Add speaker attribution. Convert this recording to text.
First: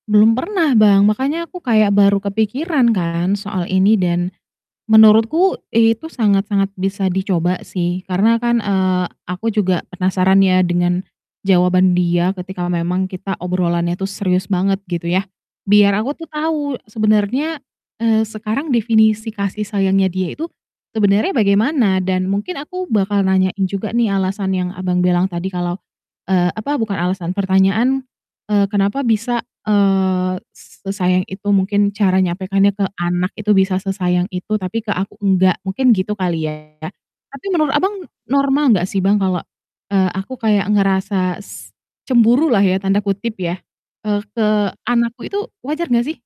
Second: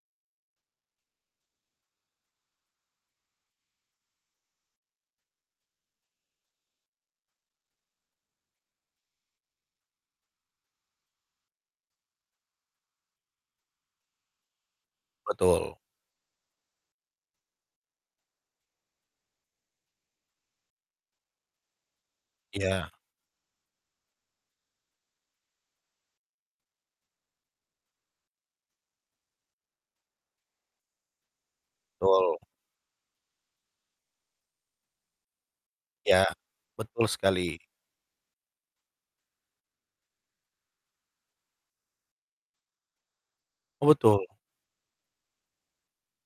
Speaker 1: Belum pernah, Bang, makanya aku kayak baru kepikiran kan soal ini, dan menurutku itu sangat-sangat bisa dicoba sih. Karena kan, eee, aku juga penasaran ya, dengan jawaban dia ketika memang kita obrolannya tuh serius banget gitu ya,
Speaker 2: Betul.
Speaker 1: biar aku tuh tau sebenarnya, eee, sekarang definisi kasih sayangnya dia itu sebenarnya bagaimana? Dan mungkin aku
Speaker 2: Iya.
Speaker 1: bakal nanyain juga nih, alasan yang, Abang, bilang tadi kalau, eee, apa bukan alasan, pertanyaan, eee, kenapa bisa, eee, s sesayang itu, mungkin cara
Speaker 2: Betul.
Speaker 1: nyampaikannya ke anak itu bisa sesayang itu tapi ke aku enggak mungkin gitu
Speaker 2: Ya,
Speaker 1: kali ya.
Speaker 2: betul
Speaker 1: Tapi
Speaker 2: sekali.
Speaker 1: menurut, Abang, normal enggak sih, Bang, kalau, eee, aku kayak ngerasa s "cemburulah" ya tanda kutip ya,
Speaker 2: Oh,
Speaker 1: eee,
Speaker 2: betul.
Speaker 1: ke anak ku itu wajar enggak, sih?